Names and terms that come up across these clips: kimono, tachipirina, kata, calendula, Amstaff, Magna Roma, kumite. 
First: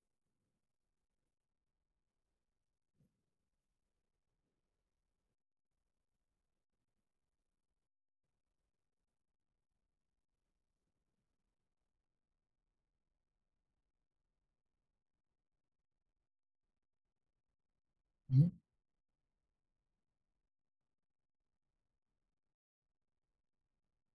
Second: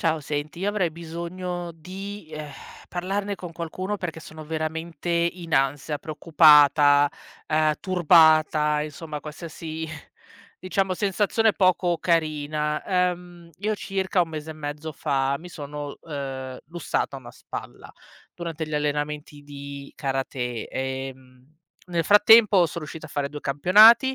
Ciao, senti, io avrei bisogno di parlarne con qualcuno perché sono veramente in ansia, preoccupata, turbata, insomma, qualsiasi, diciamo, sensazione poco carina. Io circa un mese e mezzo fa mi sono lussata una spalla Mh. durante gli allenamenti di karate, e, nel frattempo sono riuscita a fare due campionati,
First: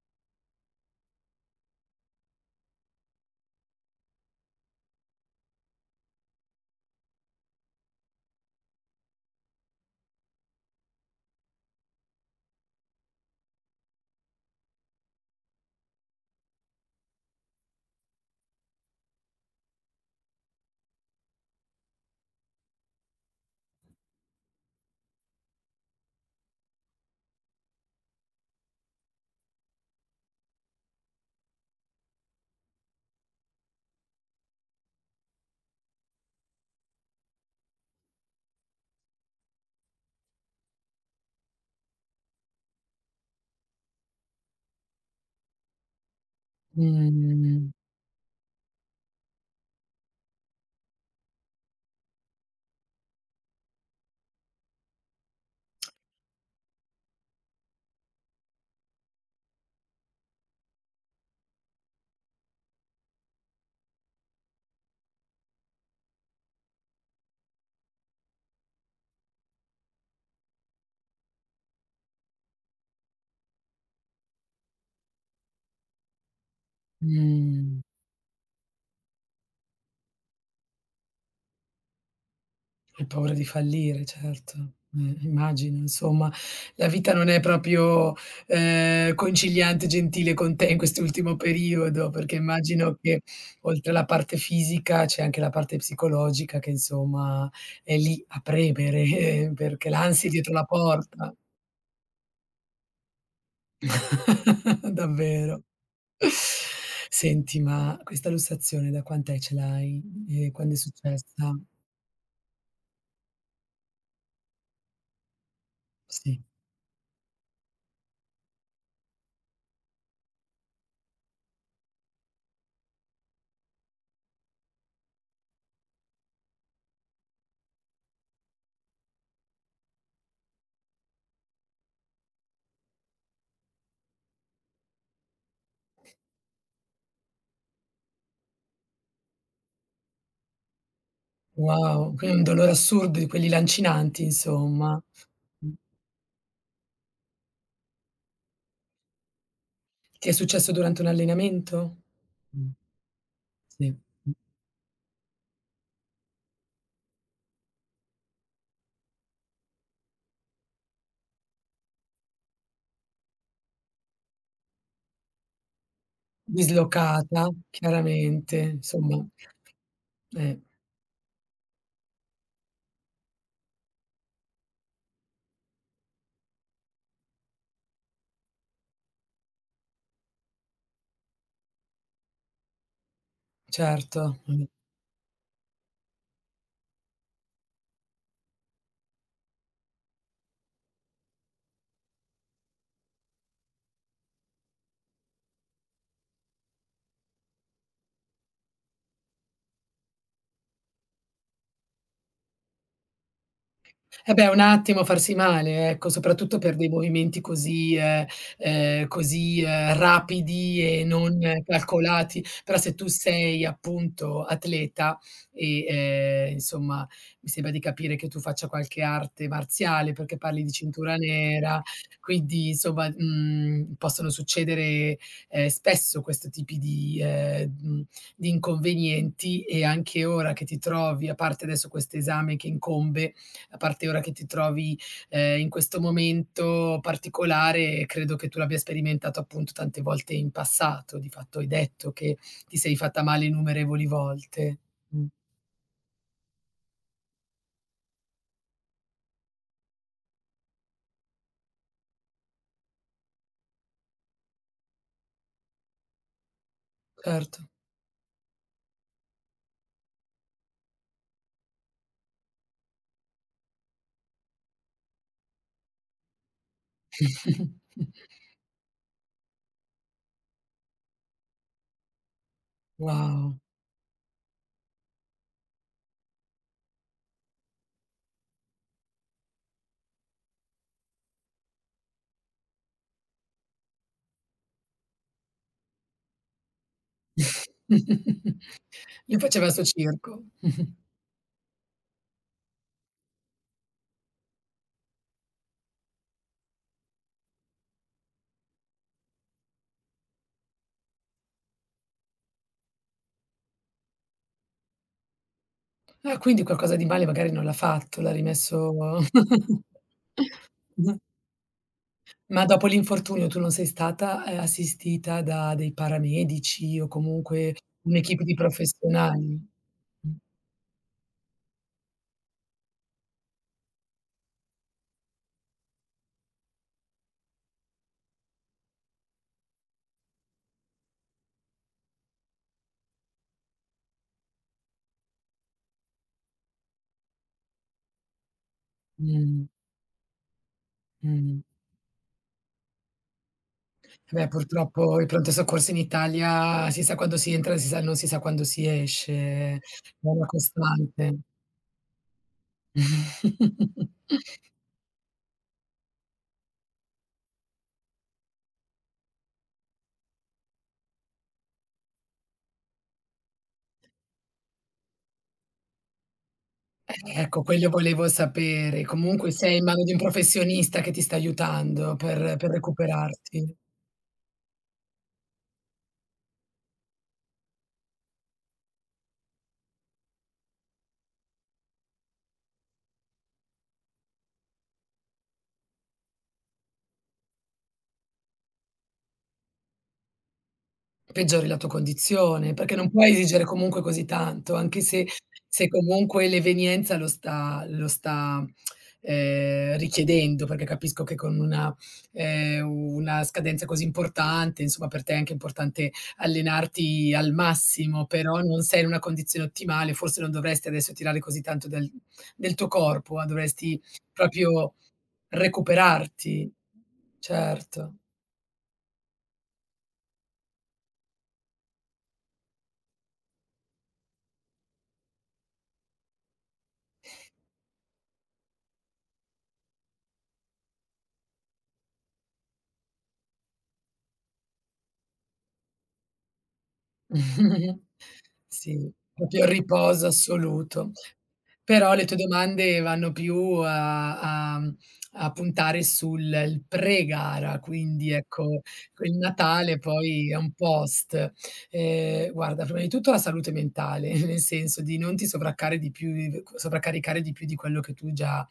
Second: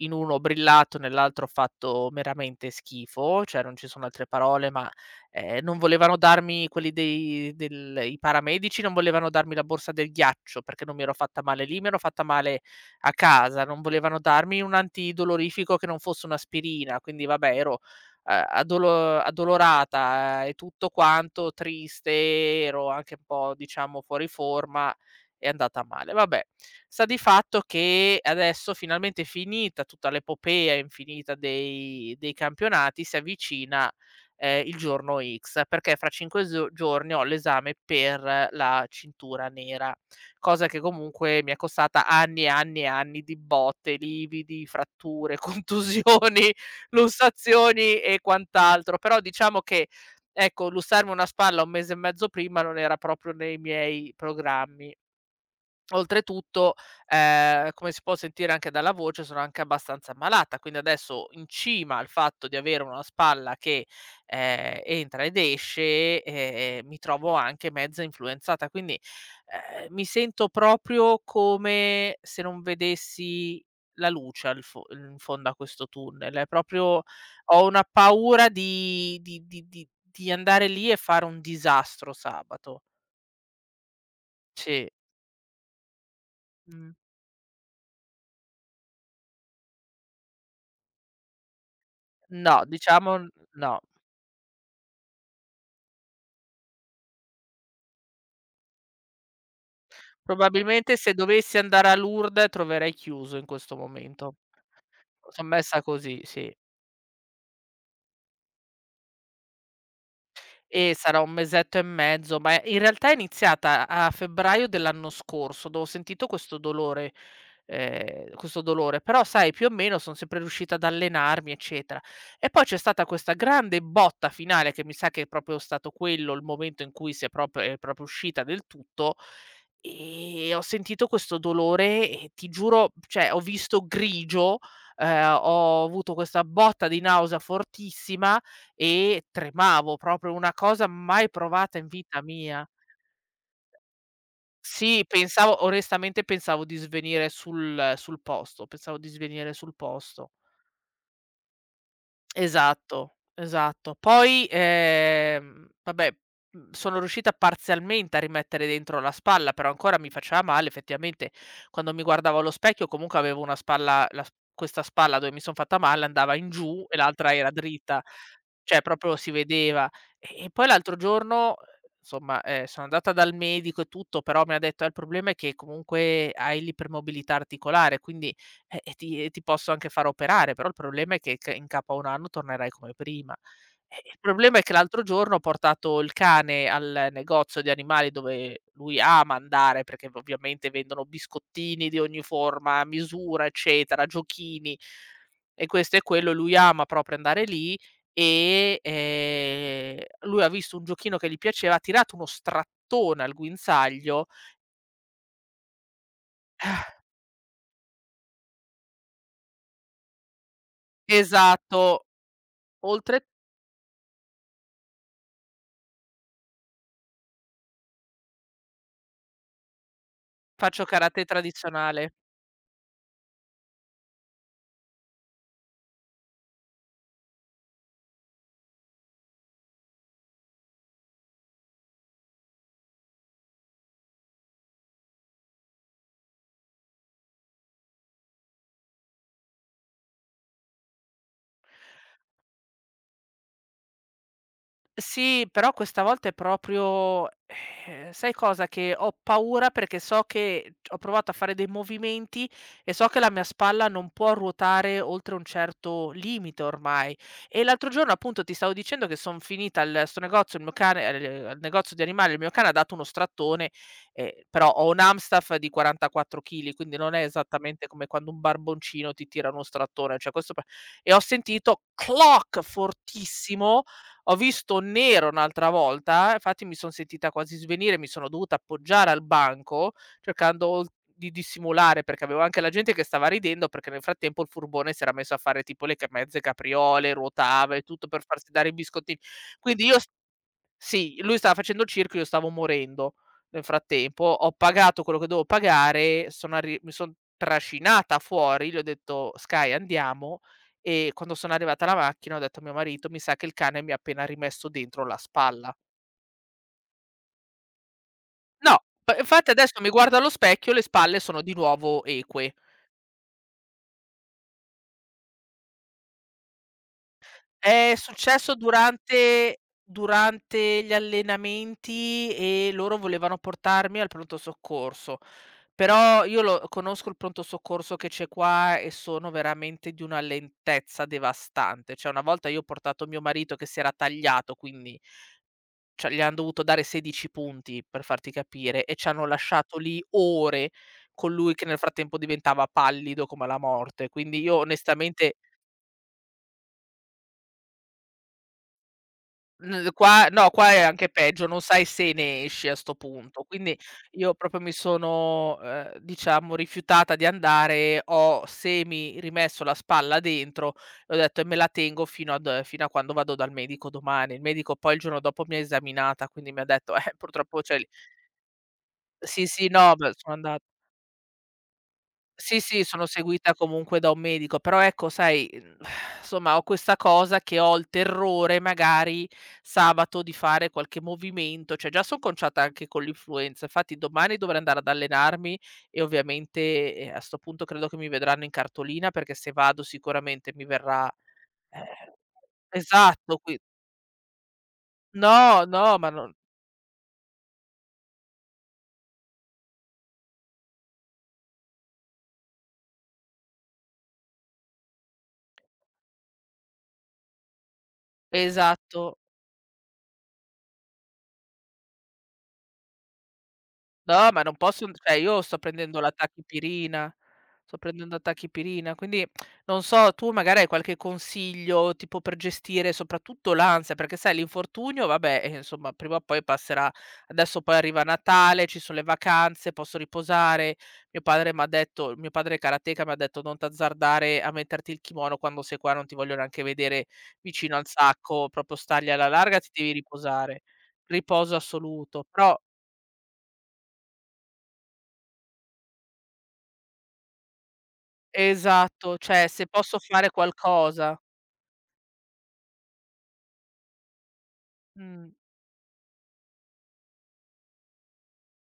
in uno brillato, nell'altro fatto meramente schifo, cioè non ci sono altre parole, ma, non volevano darmi, quelli dei del i paramedici non volevano darmi la borsa del ghiaccio, perché non mi ero fatta male lì, mi ero fatta male a casa, non volevano darmi un antidolorifico che non fosse un'aspirina, quindi vabbè, ero a addolorata, e tutto quanto, triste, ero anche un po', diciamo, fuori forma, è andata male. Vabbè, sta di fatto che adesso, finalmente finita tutta l'epopea infinita dei campionati, si avvicina, il giorno X, perché fra 5 zo giorni ho l'esame per la cintura nera, cosa che comunque mi è costata anni e anni e anni di botte, lividi, fratture, contusioni, Mh, lussazioni e quant'altro. Però diciamo che, ecco, lussarmi una spalla 1 mese e mezzo prima non era proprio nei miei programmi. Oltretutto, come si può sentire anche dalla voce, sono anche abbastanza ammalata, quindi adesso in cima al fatto di avere una spalla che, entra ed esce, mi trovo anche mezza influenzata, quindi, mi sento proprio come se non vedessi la luce al fo in fondo a questo tunnel. È proprio Ho mh. una paura di di andare lì e fare un disastro sabato. Hai paura di fallire, certo. Sì. Immagino insomma, la Mh. vita non è proprio conciliante e gentile con te in quest'ultimo periodo, perché No, immagino che diciamo no. oltre alla parte fisica c'è anche la parte psicologica che insomma è lì a premere perché l'ansia è dietro la Probabilmente se porta. dovessi andare a Lourdes troverei chiuso in questo momento. Son Davvero. messa così, sì. Senti, ma questa lussazione da quant'è ce l'hai? E quando è E sarà un successa? mesetto e mezzo, ma in realtà è iniziata a febbraio dell'anno scorso, dove ho sentito Sì. questo dolore, questo dolore, però sai, più o meno son sempre riuscita ad allenarmi, eccetera. E poi c'è stata questa grande botta finale, che mi sa che è proprio stato quello il momento in cui è proprio uscita del tutto, e ho sentito questo dolore e ti giuro, cioè ho visto grigio, ho avuto questa botta di nausea fortissima e tremavo, proprio una cosa mai provata in Wow, vita quindi un mia. dolore assurdo di quelli lancinanti insomma. Sì, pensavo, Mh. onestamente pensavo di svenire sul posto, pensavo di svenire sul Ti posto. è successo durante un allenamento? Mh, Esatto, sì. esatto. Mh. Poi, vabbè, sono riuscita parzialmente a rimettere dentro la spalla, però ancora mi faceva male effettivamente. Quando mi guardavo allo specchio comunque avevo una spalla, la s questa spalla dove mi son fatta male andava in giù e l'altra Dislocata era dritta, chiaramente, cioè proprio insomma. si vedeva. E Eh, poi l'altro giorno, insomma, sono andata dal medico e tutto, però mi ha detto: il problema è che comunque hai l'ipermobilità articolare, quindi e ti posso anche far operare, però il problema è che c in capo a 1 anno tornerai come prima." Il certo. problema è Mh. che l'altro giorno ho portato il cane al negozio di animali dove lui ama andare, perché v ovviamente vendono biscottini di ogni forma, misura, eccetera, giochini e questo e quello, lui ama proprio andare lì e, lui ha visto un giochino che gli piaceva, ha tirato uno strattone al guinzaglio. Eh beh, un attimo farsi male, ecco, soprattutto per dei movimenti così, rapidi e non Esatto. calcolati. Però se tu oltre sei appunto atleta e, insomma, mi sembra di capire che tu faccia qualche arte marziale, perché parli di Faccio cintura karate nera, tradizionale. quindi insomma, possono succedere, spesso questo tipi di inconvenienti e anche ora che ti trovi, a parte adesso quest'esame che incombe, a parte ora che ti trovi, in questo momento particolare, credo che tu l'abbia sperimentato appunto tante volte in passato. Di fatto hai detto che ti sei fatta male innumerevoli volte. Mh, Sì, però questa volta è proprio, sai cosa, che ho paura perché so che ho provato a fare dei movimenti e so che la mia spalla non può ruotare oltre un certo limite ormai. E certo. l'altro giorno, appunto, ti stavo dicendo che son finita al sto negozio, il mio cane al al negozio di animali, il mio cane ha dato uno strattone, però ho un Amstaff di 44 chili, quindi non è esattamente come quando un barboncino ti tira uno strattone, cioè questo p e ho sentito "cloc" Wow. fortissimo, ho visto nero un'altra volta, infatti mi son sentita quasi svenire, mi sono dovuta appoggiare al banco cercando di dissimulare, perché avevo anche la gente che stava ridendo, perché nel frattempo il furbone si era messo a fare tipo le ca mezze capriole, ruotava e tutto per farsi dare i biscottini. Lui faceva il suo Quindi io, circo. sì, lui stava facendo il circo, io stavo morendo nel frattempo. Ho pagato quello che dovevo pagare, sono arri mi son trascinata fuori, gli ho detto: "Sky, andiamo." E quando sono arrivata alla macchina ho detto a mio marito: "Mi sa che il cane mi ha appena rimesso dentro la spalla." Ah, quindi qualcosa di male magari non l'ha fatto, l'ha No, rimesso. p infatti adesso mi guardo allo specchio, le spalle sono di nuovo eque. Ma dopo l'infortunio tu non sei stata, assistita da dei paramedici o comunque È un'equipe di successo durante professionali? durante gli allenamenti e loro volevano portarmi al pronto soccorso, però io lo conosco il pronto soccorso che c'è qua e sono veramente di una lentezza devastante. Cioè, una volta io ho portato mio marito che si era tagliato, quindi cioè gli han dovuto dare 16 punti, per farti capire, e ci hanno Mh, lasciato lì ore mh, con lui mh. che nel frattempo diventava pallido come la morte. Quindi Beh, io purtroppo il onestamente. pronto soccorso in Italia si sa quando si entra e si sa non si sa quando si esce, è N qua una no, qua è anche costante. peggio, non sai se ne esci a 'sto punto. Quindi io proprio mi sono, diciamo, rifiutata di andare, ho semi rimesso la spalla dentro e ho detto: "E me la tengo fino ad fino a quando vado dal medico domani." Il medico poi il giorno dopo mi ha esaminata, quindi mi ha detto: Ecco, purtroppo, cioè." quello volevo sapere. Sì, Comunque sì, sei in no, mano di beh, un sono andat professionista che ti sta aiutando per sì, per sì, sono seguita recuperarti. comunque da un medico, però ecco sai, somma ho questa cosa che ho il terrore magari sabato di fare qualche movimento, cioè già son conciata anche con l'influenza, infatti domani dovrei andare ad allenarmi, e ovviamente, a 'sto punto credo che mi vedranno in cartolina, perché se vado sicuramente mi verrà. Peggiori la tua Eh, condizione, perché non puoi esatto. Qui esigere comunque così tanto, anche se no, se no, ma non comunque l'evenienza lo sta, richiedendo, perché capisco che con ehm, una scadenza così importante, insomma per te è anche importante allenarti al massimo, però non sei in una esatto. condizione ottimale, forse non dovresti adesso tirare così tanto del tuo corpo, ma dovresti No, ma non posso, n proprio cioè io sto prendendo la recuperarti. tachipirina, sto prendendo Certo. la tachipirina, quindi non so, tu magari hai qualche consiglio, tipo per gestire soprattutto l'ansia, perché sai l'infortunio vabbè, insomma prima o poi passerà. Adesso poi arriva Natale, ci sono le vacanze, posso riposare. Mio padre è karateka, mi ha detto: "Non t'azzardare a metterti il kimono quando sei qua, non ti voglio neanche vedere vicino al sacco, proprio Sì, stargli alla larga, proprio il ti devi riposo riposare." assoluto. Riposo Però le assoluto, tue però. domande vanno più a puntare sul pre-gara, quindi ecco, Esatto, quel cioè se Natale posso fare poi è un qualcosa. post. Guarda, prima di tutto la salute mentale, nel senso di Mh. non ti sovraccare di più di sovraccaricare di più di quello che tu già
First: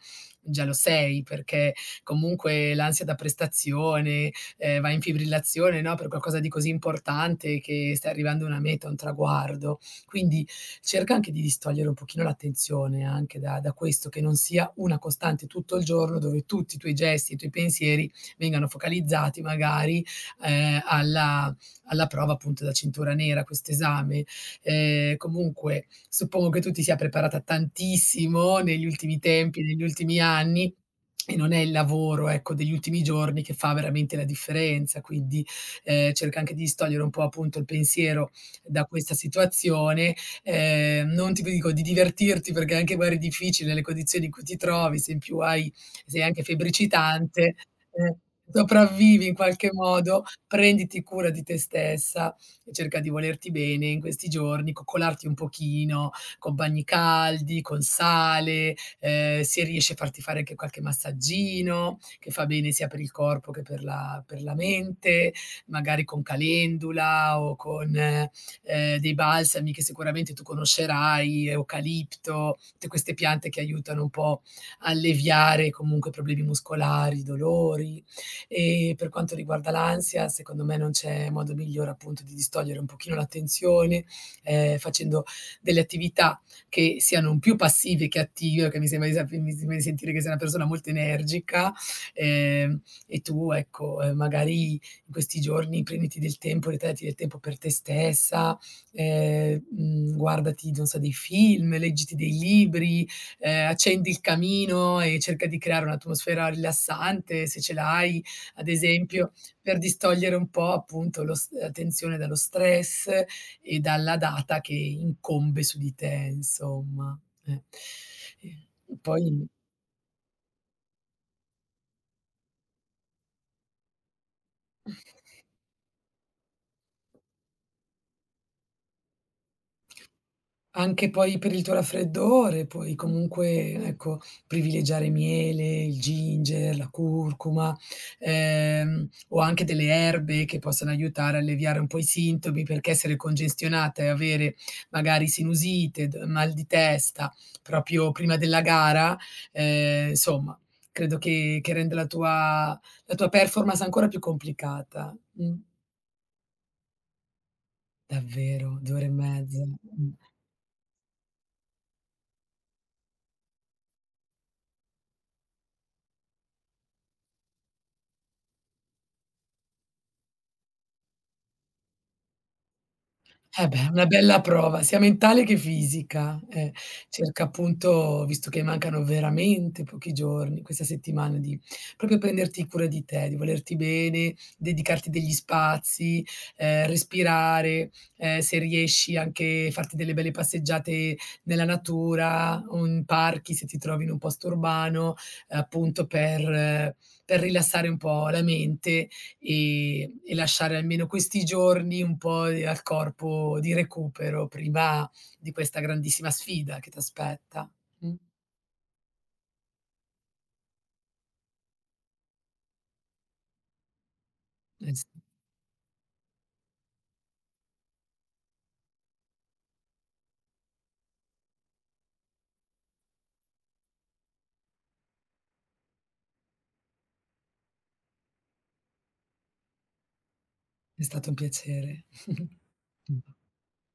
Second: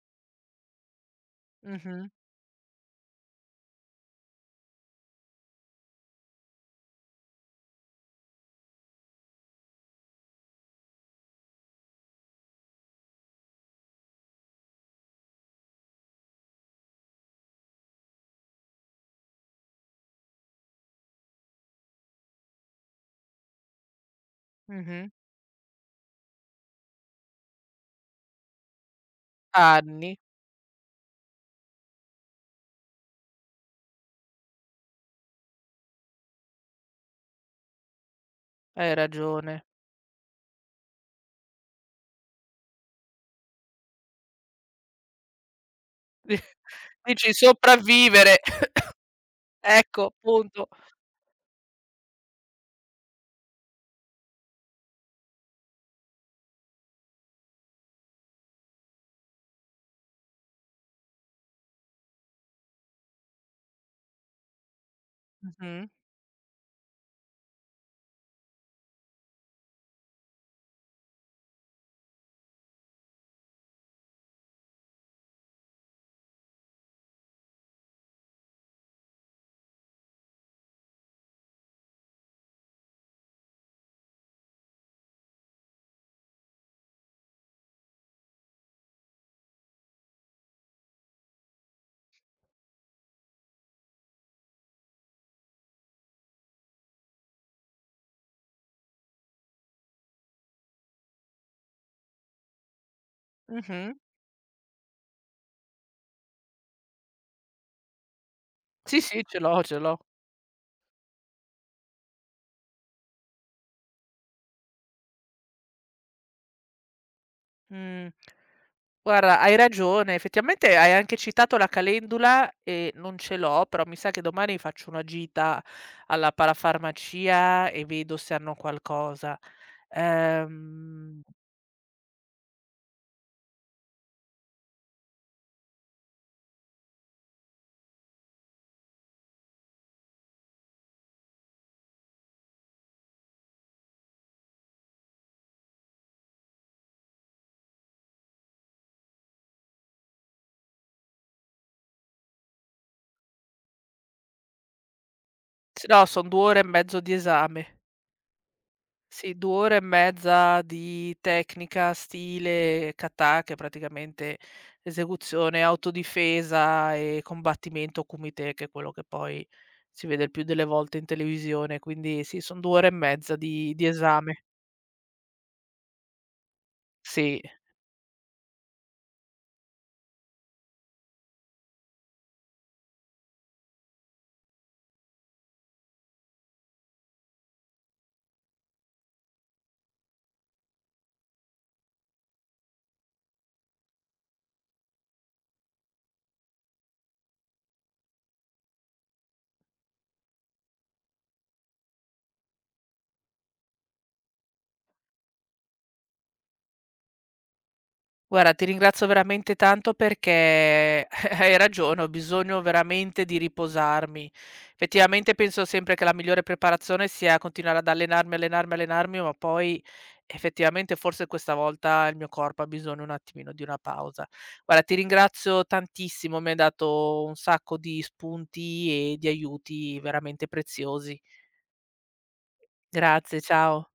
già lo sei, perché Mh-mh. comunque l'ansia da prestazione, vai in fibrillazione, no, per qualcosa di così importante che stai arrivando a una meta, a un traguardo. Quindi cerca anche di distogliere un pochino l'attenzione anche da questo, che non sia una costante tutto il giorno dove tutti i tuoi gesti, i tuoi pensieri vengano focalizzati magari, ehm, alla alla prova appunto da cintura nera, questo esame. Mh-mh. Comunque suppongo che tu ti sia preparata tantissimo negli ultimi tempi, negli Anni, ultimi anni e non è il lavoro, ecco, degli ultimi giorni che fa veramente la differenza, quindi, cerca anche di distogliere un po' appunto il pensiero da hai questa ragione. situazione. Non ti dico di divertirti perché anche magari è difficile le condizioni in cui ti trovi, se in più hai sei anche Dici febbricitante, eh, sopravvivere. sopravvivi in qualche Ecco, modo, punto. prenditi cura di te stessa e cerca di volerti bene in questi giorni, coccolarti un pochino con bagni caldi, con sale, se riesci a farti fare anche qualche massaggino, che fa bene sia per il corpo che per la mente, Mh-mh. magari con calendula o con dei balsami che sicuramente tu conoscerai, eucalipto, tutte queste piante che aiutano un po' a alleviare comunque problemi muscolari, dolori. E per quanto riguarda l'ansia, secondo me non c'è modo migliore appunto di distogliere un pochino l'attenzione, facendo delle attività che siano più passive che attive, che mi sembra di sentire che sei una persona molto energica, ehm, e tu ecco, magari in questi giorni prenditi del tempo, ritagliati del tempo per te stessa, guardati, non so, dei film, leggiti dei libri, Mh-mh. accendi il camino e cerca di creare un'atmosfera rilassante se ce l'hai, ad Sì, sì, esempio, ce l'ho, per ce l'ho. distogliere un po' appunto lo s l'attenzione dallo stress e dalla data che incombe su di te insomma, eh. Mh. E poi. Guarda, hai ragione. Effettivamente hai anche citato la calendula e non ce l'ho, però mi sa che domani faccio una gita alla parafarmacia e vedo se hanno qualcosa. Anche Ehm, poi per il tuo raffreddore, puoi comunque, ecco, privilegiare miele, il ginger, la curcuma, o anche delle erbe che possono aiutare a alleviare un po' i sintomi, perché essere congestionata e avere magari sinusite, d mal di testa proprio prima della gara, insomma, credo che renda la tua performance ancora più complicata. Mh. s no, son 2 ore e mezzo di esame. Davvero, 2 ore e Sì, 2 mezza. ore e Mh. mezza di tecnica stile kata, che è praticamente esecuzione, autodifesa e combattimento kumite, che è quello che poi si vede il più delle volte in televisione. Quindi sì, son 2 ore e mezza Eh di beh, una bella esame. prova sia mentale che fisica. Sì. Cerca appunto, visto che mancano veramente pochi giorni, questa settimana, di proprio prenderti cura di te, di volerti bene, dedicarti degli spazi, respirare, se riesci anche farti delle belle passeggiate nella natura o in parchi, se ti trovi in un posto urbano, appunto per rilassare un po' la mente. E lasciare almeno questi giorni un po' di al corpo di recupero prima di questa grandissima sfida che t'aspetta. Mh. Guarda, ti ringrazio veramente tanto perché hai ragione, ho bisogno veramente di riposarmi. Eh sì, Effettivamente penso sempre che la migliore preparazione sia continuare ad allenarmi, allenarmi, allenarmi, ma poi effettivamente forse questa volta il mio corpo ha bisogno un attimino di una pausa. Guarda, ti ringrazio tantissimo, mi hai dato un sacco di spunti e di aiuti veramente è preziosi. stato un piacere. Grazie, ciao.